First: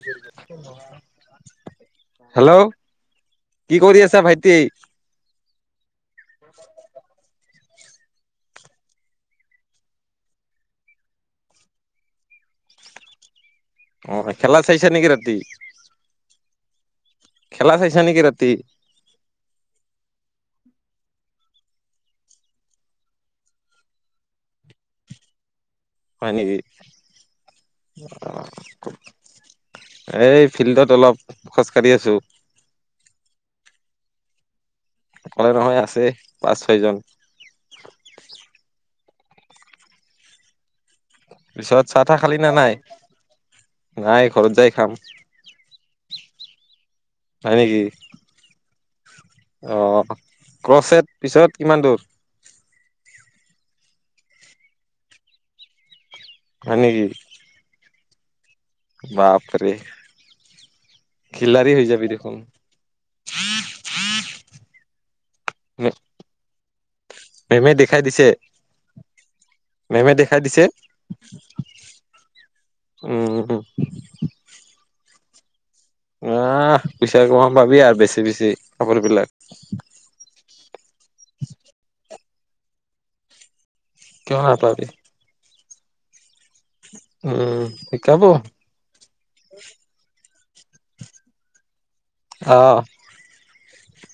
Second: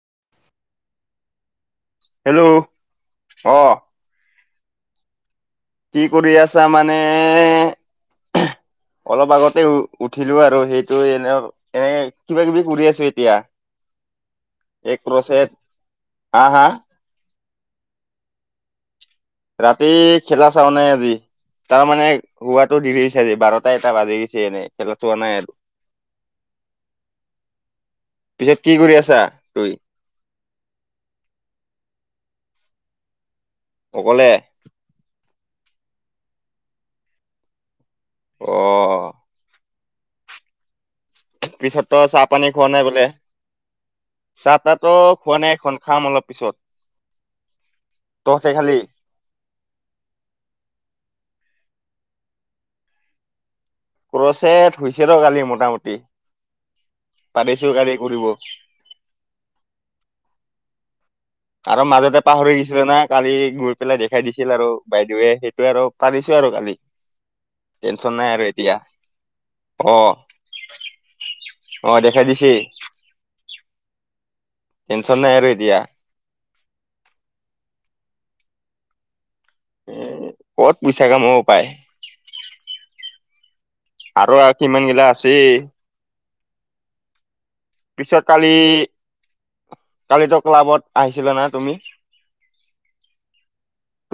[unintelligible] Hello অ কি কৰি আছা ভাইটি কি কৰি আছা মানে অলপ আগতে উ উঠিলো আৰু সেইটো এনে এনে কিবা কিবি কৰি আছো এতিয়া অ' খেলা চাইছা এক নেকি ৰাতি? প্ৰছে হাঁ হাঁ খেলা চাইছা নে কি ৰাতি ৰাতি খেলা চাও নাই আজি তাৰমানে শুৱাটো দেৰি হৈছে আজি বাৰটা এটা বাজিছে এনে খেলা চোৱা নাই আৰু হয় নেকি পিছে অ' কি কৰি আছা তু এই ফিল্ডত অলপ খোজকাঢ়ি আছো অকলে অকলে নহয় আছে পাঁচ ছয়জন। অহ। পিছত পিছতো তাহ চাহ খালি পানী নে খোৱা নাই বোলে নাই ঘৰত চাহ যাই খাম। তাহতো খোৱা নাই এখন খাম অলপ পিছত। হয় নেকি তহঁতে খালি অ ক্ৰচেট পিছত। কিমান দূৰ ক্ৰচেট হৈছে ৰ কালি মোটামুটি হয় নেকি? পাৰিছো কালি কৰিব। বাপৰে। খিলাৰি হৈ আৰু যাবি মাজতে দেখোন। পাহৰি গৈছিলে না কালি গৈ পেলাই দেখাই দিছিল আৰু বাইদেৱে। সেইটো আৰু পাৰিছো আৰু কালি মেমে দেখাই টেনচন দিছে, নাই আৰু এতিয়া। অ মেমে দেখাই দিছে অ দেখাই দিছে উম উ। টেনশ্যন নাই আৰু এতিয়া। আহ পইচা কমাব পাবি আৰু বেছি বেছি কাপোৰ বিলাক এ কত পইচা কামাব পায়। আৰু কিয় নাপাবি? কিমান গিলা আছে। [unintelligible] শিকাব। পিছত কালি কালিতো ক্লাবত আহিছিলা না তুমি। আহ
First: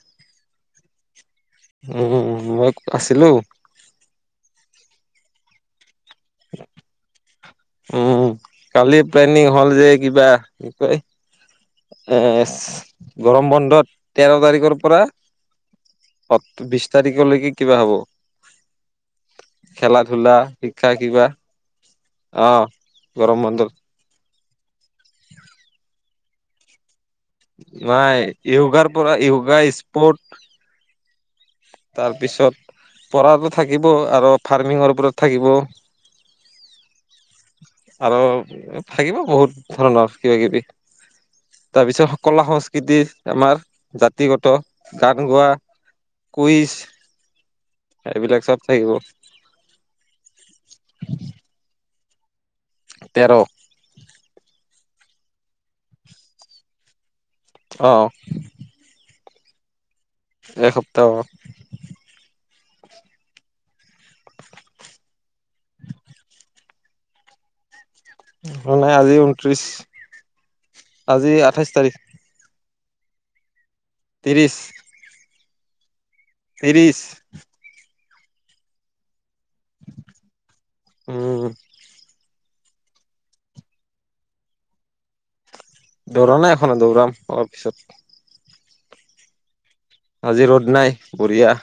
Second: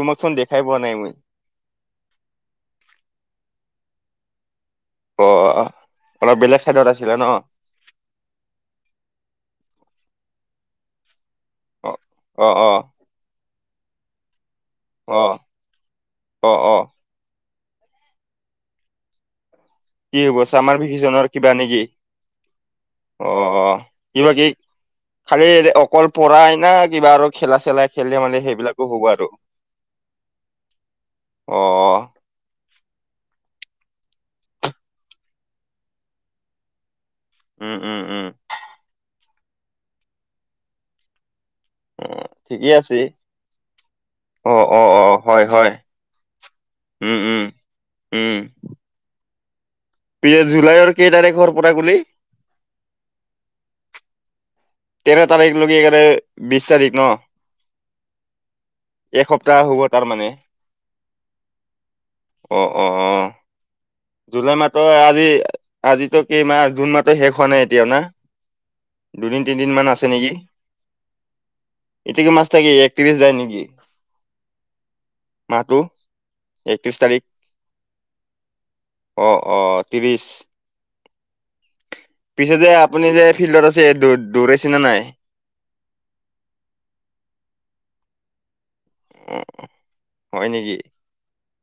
তোমাকচোন দেখাই পোৱা নাই মই। উ মই আছিলো অ অলপ বেলেগ চাইডত আছিলা ন। উম কালি প্লেনিং হল যে কিবা কি কয়। এ অ অ অ গৰম বন্ধত তেৰ তাৰিখৰ। পৰা অ অ অ বিশ তাৰিখলৈকে কিবা হ'ব। খেলা কি ধূলা হব চমাৰ শিক্ষা ভিকেষণৰ কিবা নেকি অ অ গৰম অ বন্ধত কিবা কি খালি অকল পৰা আ ন কিবা আৰু খেলা চেলা নাই খেললে মানে য়োগাৰ সেইবিলাকো হ'ব পৰা আৰু। য়োগা স্পৰ্ট অ তাৰপিছত পঢ়াতো থাকিব আৰু ফাৰ্মিঙৰ ওপৰত থাকিব। উম উম আৰু উম থাকিব বহুত ধৰণৰ কিবা কিবি। অ তাৰপিছত কলা ঠিকেই আছে সংস্কৃতি আমাৰ জাতিগত অ অ অ গান হয় গোৱা। হয় কুইছ উম উম এইবিলাক চব থাকিব। পি জুলাইৰ কেই তাৰিখৰ পৰা কুলি। তেৰ তেৰ তাৰিখ লৈকে বিশ তাৰিখ ন। অঁ এসপ্তাহ হবত এসপ্তাহ। অ অ অ জুলাই মাহৰ আজি আজো কেইমাহ জুন মাহত শেষ হোৱা নাই এতিয়াও না। নাই আজি দুদিন ঊনত্ৰিশ তিনিদিন মান আছে নেকি আজি আঠাইশ তাৰিখ এটো কি মাছ থাকে এক পিছ যায় নেকি। ত্ৰিছ মাতো ত্ৰিশ অঁ অঁ ত্ৰিছ উম পিছে যে আপুনি যে ফিল্ডত আছেৌ দৌৰেছেনে নাই। দৌৰা নাই এখনো দৌৰাাম অলপ পিছত। উ। আজি ৰ'দ নাই বঢ়িয়া।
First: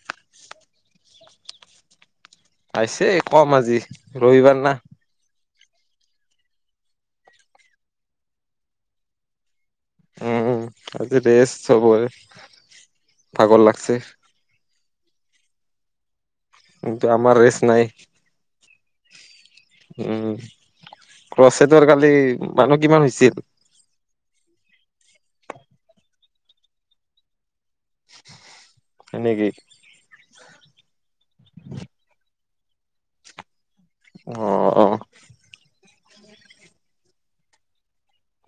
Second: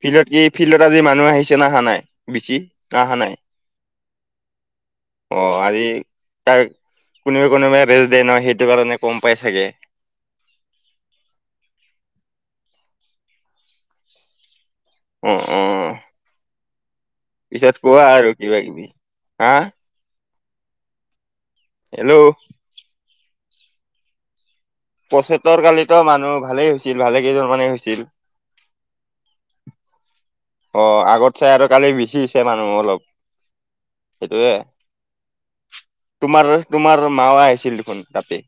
ফিল্ডত কি ফিল্ডত আজি মানুহ আহিছে নহা নাই। বেছি না পাইছে অহা নাই? কম আজি ৰবিবাৰ না। অ আজি তাই কোনোবে কোনোবাই ৰেষ্ট দিয়ে নহয় সেইটো কাৰণে কম পাই চাগে। উম আজি ৰেছ চবৰে ভাগৰ লাগছে। উম উম উম। কিন্তু আমাৰ ৰেষ্ট পিছত নাই কোৱা আৰু কিবা কিবি হা। উম ক্ৰছেটৰ কালি হেল্ল' মানুহ কিমান হৈছিল। পচেটৰ কালিতো মানুহ ভালেই হৈছিল ভালে কেইজনমানে হৈছিল। এনেকেই। অ আগত চাই আৰু কালি বিচিছে মানুহ অলপ। অ সেইটোয়ে। আহ। তোমাৰ তোমাৰ মাৱা আহিছিল দেখোন তাতে।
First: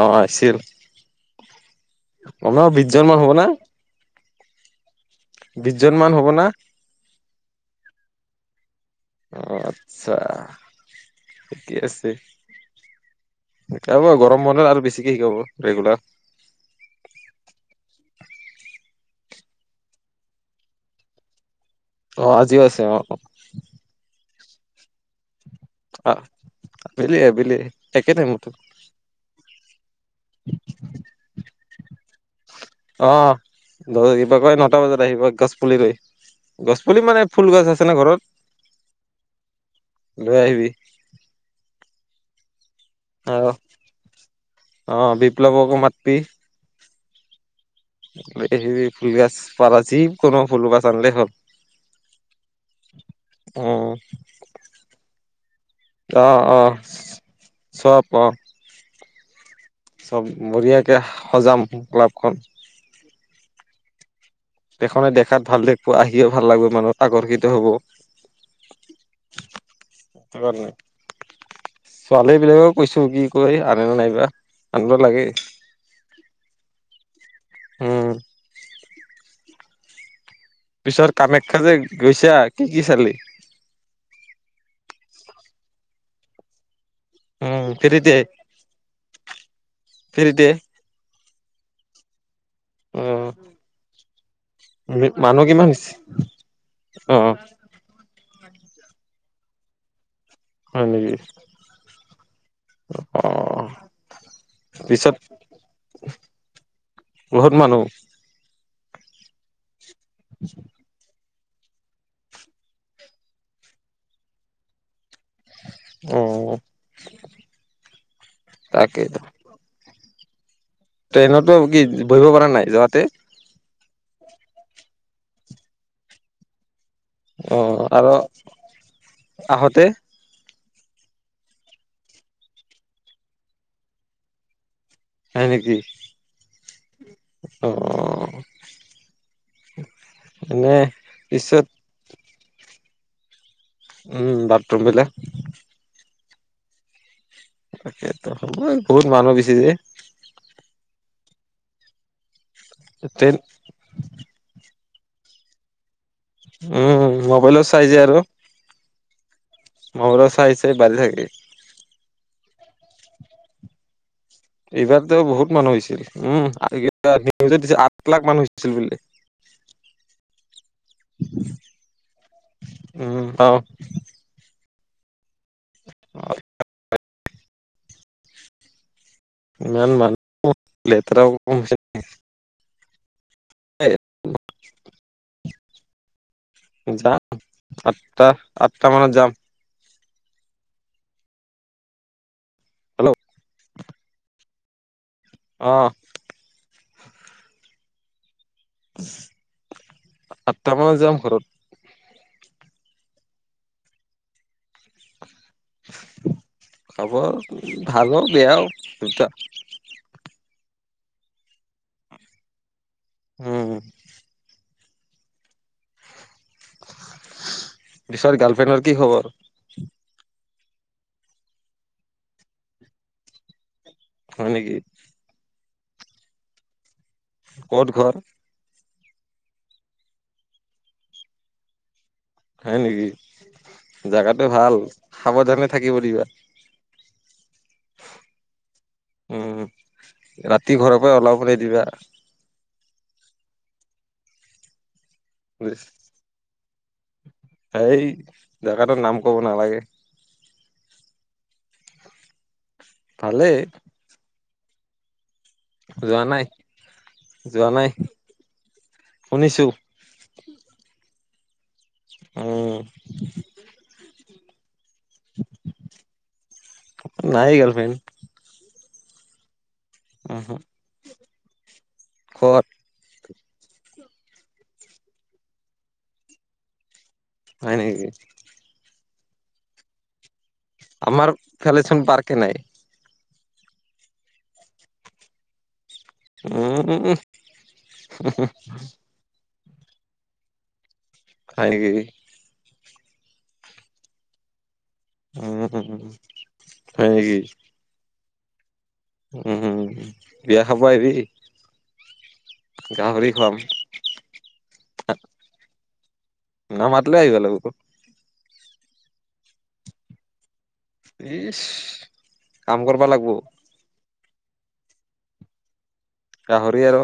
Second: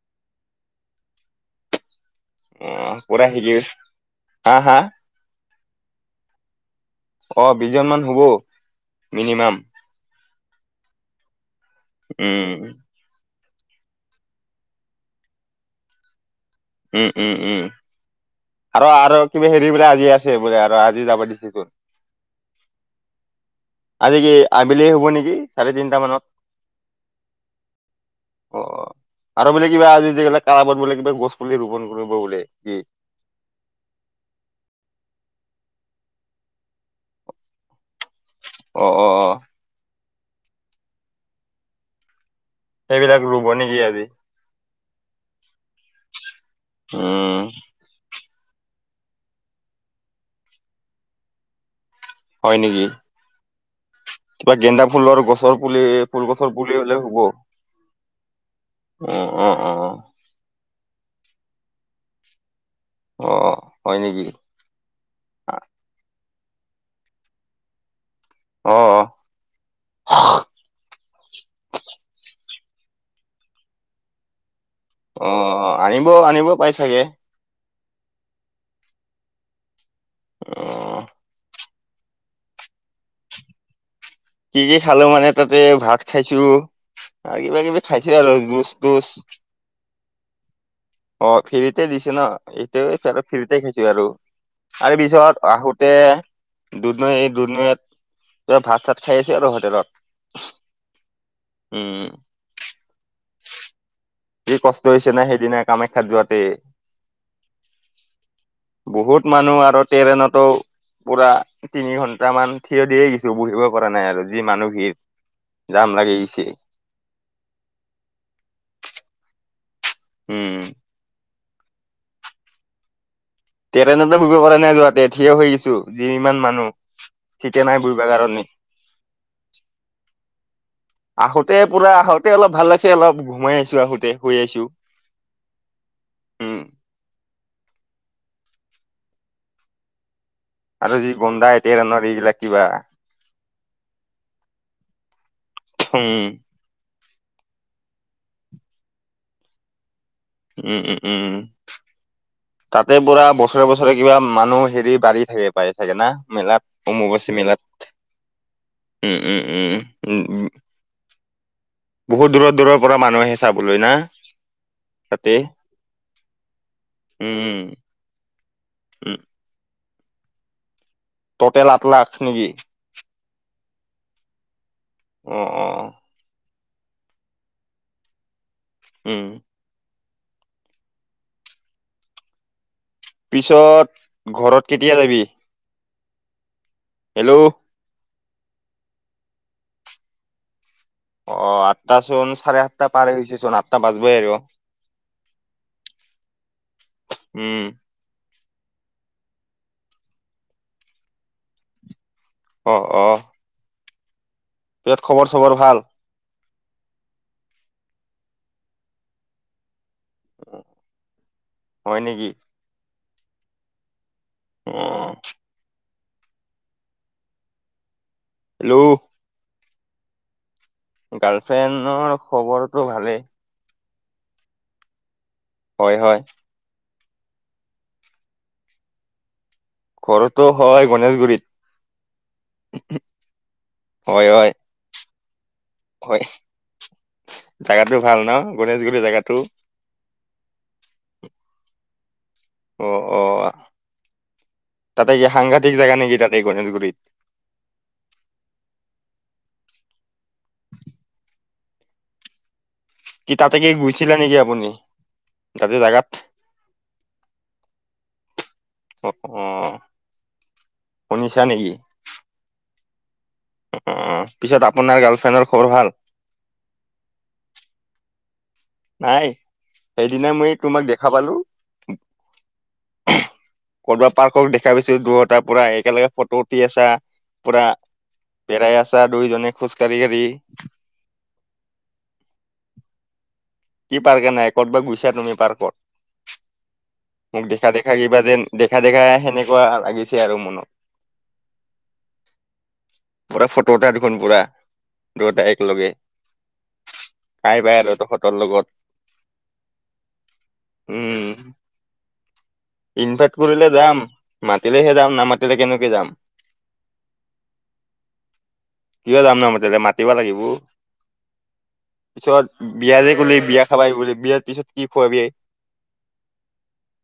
অঁ আহিছিল। ঊন বিশজন মান হ'ব না। আ হা। বিশজন মান হ'ব না। অ বিশজন মান হুব। অ আচ্ছা। ঠিকেই আছে। উম, শিকাব গৰম বনত আৰু বেছিকে শিকাব ৰেগুলাৰ। [unintelligible] উম উম উম। আৰু আৰু কিবা হেৰি বোলে আজি আছে বোলে আৰু আজি যাব দিছে চোন। অ আজিও আছে অ অ। আজি কি আবেলি হ'ব নেকি চাৰে তিনিটা মানত আবেলি আবেলি একে টাইমতো অ। বোলে কিবা আজি যিবিলাক কামত বোলে কিবা গছ। পুলি ৰোপন কৰিব বোলে কি অ দ কিবা কয় নটা বজাত আহিব গছ পুলিলৈ। গছপুলি মানে ফুল গছ আছে ন ঘৰত। অ অ অ। লৈ আহিবি। সেইবিলাক ৰুব আৰু নেকি আজি। অ বিপ্লৱকো মাততি। উম। এই ফুলগছ পাৰা যিকোনো ফুল গছ আনিলেই হ'ল। হয় নেকি। উম্। কিবা গেন্দা ফুলৰ গছৰ পুলি, ফুল গছৰ পুলি হলে হ'ব। ক'ত। অ', অ'। চব বঢ়িয়াকে সজাম ক্লাবখন। অ হয় নেকি। দেখনে দেখাত ভাল অ', লাগিব আহিয়ে ভাল লাগিব মানুহ আকৰ্ষিত হব। অ'। ছোৱানি [unintelligible] ছোৱালী বিলাকক। কৈছো কি কয় আনেনে নাইবা। আনিব লাগে অ আনিব আনিব পাই চাগে। হম। অ'। পিছত কামাখ্যা যে গৈছা কি কি চালি। কি কি খালো মানে তাতে ভাত খাইছো। আৰু কিবা উম কিবি খাইছে আৰু জুচ তুচ। ফ্ৰীতে অ ফ্ৰীতে দিছে ন এইটোয়ে উম ফ্ৰীতে দিছে আৰু তাৰ মানুহ পিছত কিমান আহোতে হৈছে? অ দুতনৈ দুনৈত ত ভাত চাত খাই আহিছোঁ আৰু হোটেলত হয় নেকি উম অ কি কষ্ট হৈছে পিছত নে সেইদিনা কামাখ্যাত যোৱাতে বহুত মানুহ বহুত মানুহ আৰু ট্ৰেৰেনতো পুৰা তিনি ঘন্টামান থিয় দিয়ে গছো বহিব পৰা নাই আৰু যি মানুহ ভিৰ জাম লাগি অ গৈছে তাকেই উম ট্ৰেইনতো কি বহিব পৰা নাই যোৱাতে ট্ৰেনত বুহিব পৰা নাই যোৱা তঠিয়ে হৈ গৈছো যি ইমান মানুহ [unintelligible] অ চিটে নাই বহিবৰ আৰু কাৰণে আহোতে আহোতে পুৰা আহোতে অলপ ভাল লাগছে অলপ ঘুমাই আহিছো আহোতে শুই আছো হয় নেকি উম অ এনে আৰু যি গোন্ধাই পিছত ট্ৰেনৰ এইবিলাক কিবা [unintelligible] বাথৰুম বিলাক উম। তাকেতো হ বহুত মানুহ গেছি যে। উম, উম, উম তাতে পুৰা ট্ৰেইন বছৰে বছৰে কিবা মানুহ হেৰি গাড়ী থাকে পায়ে চাগে না। মেলাত। উম অম্বুবাচী মেলাত মোবাইলো চাই যে আৰু উম, উম, উম, উম, মবাইলত উম। চাই চাই বাজি থাকে। বহুত দূৰৰ দূৰৰ পৰা মানুহ আহে চাবলৈ না। এইবাৰতো তাতে বহুত মানুহ হৈছিল উম নিউজত উম, দি আঠ লাখ মানুহ হৈছিল বুলি। [inaudible] টোটেল আঠ লাখ নেকি? উম অ অ অ উম, ইমান মানু্হ লেতেৰা। পিছত ঘৰত কেতিয়া যাবি? যাম হেল্ল' আঠটা আঠটা মানত যাম। অ আঠটা চোন চাৰে আঠটা হেল্ল' পাৰ গছেচোন আঠটা বাজবই আৰু অঁ উম আঠটা মানত যাম ঘৰত অ অ। খবৰ চবৰ ভাল খবৰ ভালও বেয়াও দুটা হয় নেকি? উম অ। পিছে গাৰ্লফ্ৰেণ্ডৰ কি হেল্ল' খবৰ? গাৰ্লফ্ৰেণ্ডৰ খবৰটো ভালেই। হয় নেকি? হয় হয়। ক'ত ঘৰ? ঘৰতো হয় গণেশগুৰিত। হয় নেকি হয় জাগাটো হয় ভাল সাৱধানে থাকিব দিব হয় জাগাটো ভাল ন গণেশগুৰি জেগাটো উম ৰাতি ঘৰৰ পৰা ওলাব নিদিবা। অ অ তাতে কি সাংঘাতিক জেগা নেকি তাতে এই গণেশগুৰিত। সেই জাগাটোৰ নাম কব নালাগে। কি ভালেই তাতে কি গৈছিলে নেকি আপুনি? তাতে জাগাত যোৱা নাই যোৱা নাই। অ অ শুনিছো। শুনিছা নেকি? উম। অ পিছত আপোনাৰ গাৰ্লফ্ৰেণ্ডৰ খবৰ ভাল? নাই গাৰ্লফ্ৰেণ্ড নাই সেইদিনা মই মই উহু তোমাক দেখা পালো। ক'ত? কৰ'বা পাৰ্কক দেখাই পাইছো দুটাৰ পৰাই একেলগে ফটো উঠি আছা। পুৰা হয় নেকি পেৰাই আছা দুইজনে খোজ কাঢ়ি কাঢ়ি আমাৰ ফেলে চোন পাৰ্ক নাই। কি পাৰ্ক এ নাই ক'ত বা গুছা তুমি পাৰ্কত উম মোক দেখা দেখা কিবা যেন দেখা দেখা সেনেকে কোৱা লাগিছে আৰু মনত হয় নেকি? পুৰা ফটো এটা দেখোন পুৰা দুটাই উম একে লগে হয় নেকি খাই পাই আৰু তহঁতৰ লগত উম হম বিয়া খাব আহিবি উম গাহৰি ইনভাইট খুৱাম কৰিলে যাম মাতিলেহে যাম নামাতিলে কেনেকে যাম নামা মাতিলে আহিবালে ক কিয় যাম না মাতিলে মাতিবা লাগিব তাৰ ইচ পিছত কাম বিয়া কৰবা যে লাগব গলে বিয়া খাব আহিব বিয়াত তাৰ পিছত কি খোৱাবি? গাহৰি আৰু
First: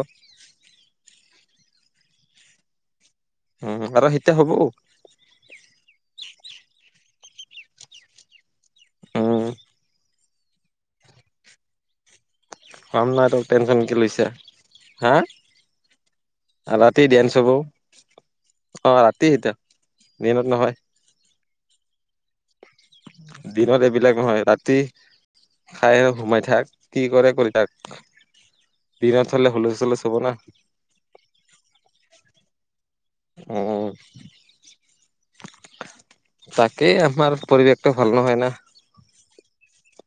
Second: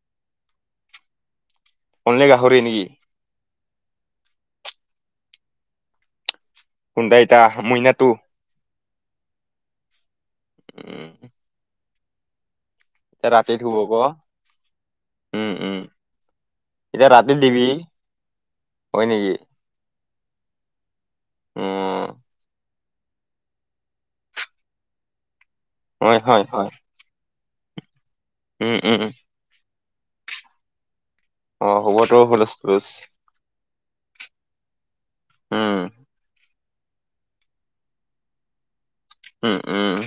অনলি গাহৰি নেকি? উ আৰু এতিয়া হব কোনড এতা মইনাটো উম। উম। পাম নাই এতিয়া তোক ৰাতি থব টেনচনক ক কিলৈছে হা উম উম ৰাতি এতিয়া ডেন্ঞ্চ হব দিবি অ হয় ৰাতি নেকি এতিয়া দিনত নহয় উম। দিনত এইবিলাক নহয় ৰাতি খাই হয় হয় সোমাই থাক হয় কি কৰে কৰি তাক উম উম দিনত হলে হলে চলে চাব না অ হবতো ভল আছে উম। উম তাকেই আমাৰ পৰিৱেশটো ভাল নহয় না উম উম।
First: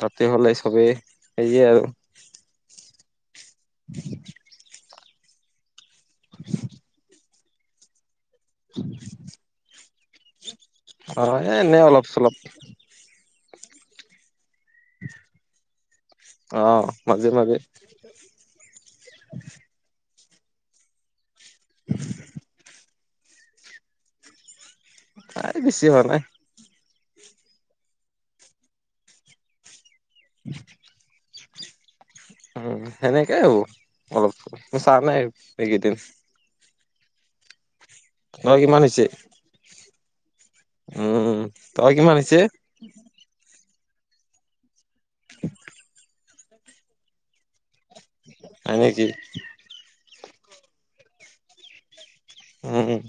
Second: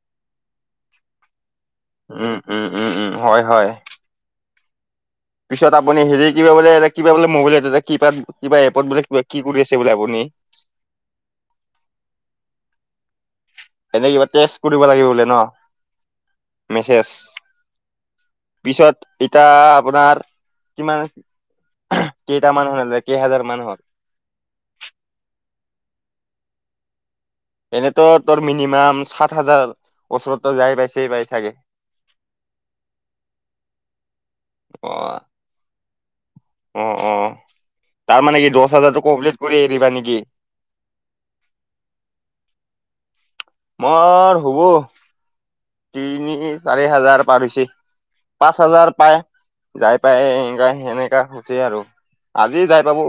যাতে হ'লে চবেই সেয়ে আৰু উম উম উম উম হয় হয় পিছত আপুনি হেৰি কিবা বোলে কিবা বোলে মোবাইল এটা কিবা কিবা এপত বোলে কিব কি কৰি আছে বোলে আপুনি অ', এ এনে [unintelligible] এনে কিবা টেষ্ট কৰিব লাগে বোলে ন অ', মেছেজ মাজে মাজে পিছত এতিয়া আপোনাৰ কিমান কেইটা মানুহ কেইহাজাৰ মান হল নাই বেছি হোৱা নাই। এনেতো তোৰ মিনিমাম সাত হাজাৰ ওচৰতো যাই পাইছে পাই থাকে উম সেনেকেই আৰু অলপ চা অ', নাই এইকেইদিন অ অ তাৰ মানে কি তই দহ কিমান হাজাৰতটো হৈছে কমপ্লিট কৰি এ দিবা নেকি উম তই কিমান হৈছে মই হবো তিনি চাৰি হাজাৰ পাৰ হৈছে পাঁচ হয় হাজাৰ নেকি পায় যাই পাই এনে সনেকা হৈছে আৰু আজি যাই পাব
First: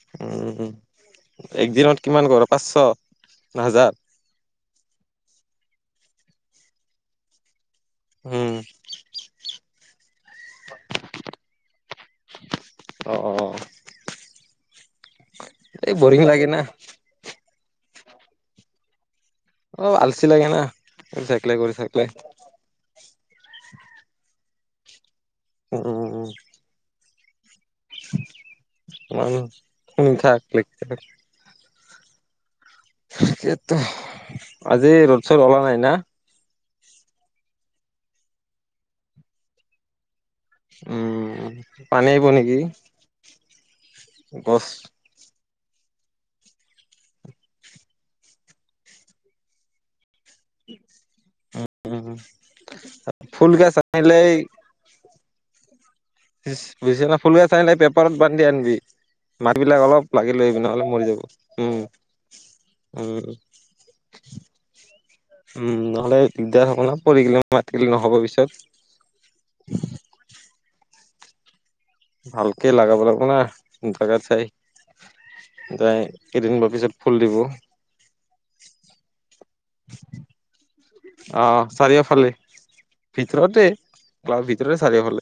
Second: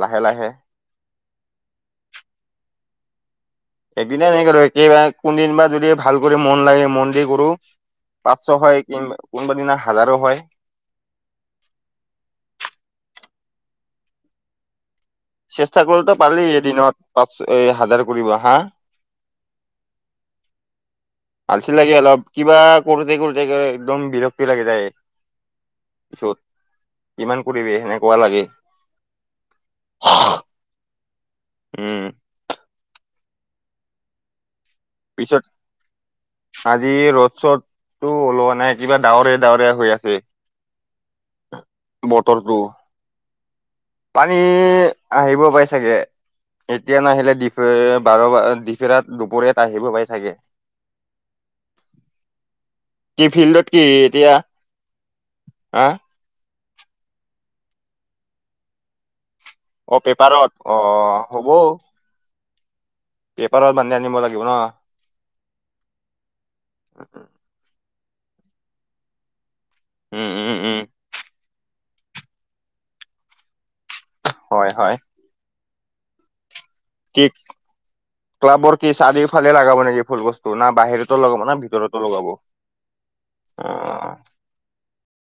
লাহে লাহে উ একদিনত কিমান কৰ পাঁচশ না হাজাৰ এইনে একেবাৰে কোনদিন বা যদি ভাল কৰি মন লাগে মন দি কৰো। উম, পাঁচশ হয় কি কোনোবা দিনা হাজাৰো হয়। অ অ। চেষ্টা এই কৰলেতো বৰিং পালি লাগে না এদিনত পাঁচ হাজাৰ কৰিব হা অ আলচি লাগে না কৰি থাকিলে আলচি কৰি লাগে থাকিলে অলপ কিবা কৰোতে কৰোতে একদম বিৰক্তি লাগে যায় উম উম উম পিছত কিমান কৰিবি সেনেকুৱা লাগে মানুহ হিংসা লাগি থাকে উম আজি ৰ'দ পিছত চদ ওলা নাই না আজি ৰ'দ চ'দটো ওলোৱা নাই কিবা ডাৱৰীয়া ডাৱৰীয়া হৈ আছে উম পানী আহিব বতৰটো নেকি পানী গছ আহিব পাইছে চাগে এতিয়া নাহিলে ডিফে বাৰ ডিফেৰাত দুপৰীয়াত আহিব পাই থাকে উম কি ফুল ফিল্ডত গছ কি আনিলেই এতিয়া হা বিচনা ফুলে গছ আনিলে পেপাৰত বান্ধি আনিবি মাট বিলাক অ অলপ লাগি পেপাৰত লৈ অ নহ'লে মৰি যাব হ'ব উম উম পেপাৰত বান্ধি আনিব লাগিব ন উম নহ'লে দিগদাৰ হ'ব ন পৰি গলে মাটিত নহ'ব পিছত উম উম উম ভালকে লাগাব লাগিব না হয় হয় দাই কেইদিনি বা পিছত ফুল কি দিব ক্লাবৰ কি চাৰিওফালে লাগাব নেকি ফুল বস্তু না বাহিৰতো লগাব না আহ ভিতৰতো চাৰিওফালে লগাব ভিতৰতে অ ক্লাৱ ভিতৰতে চাৰিও ফালে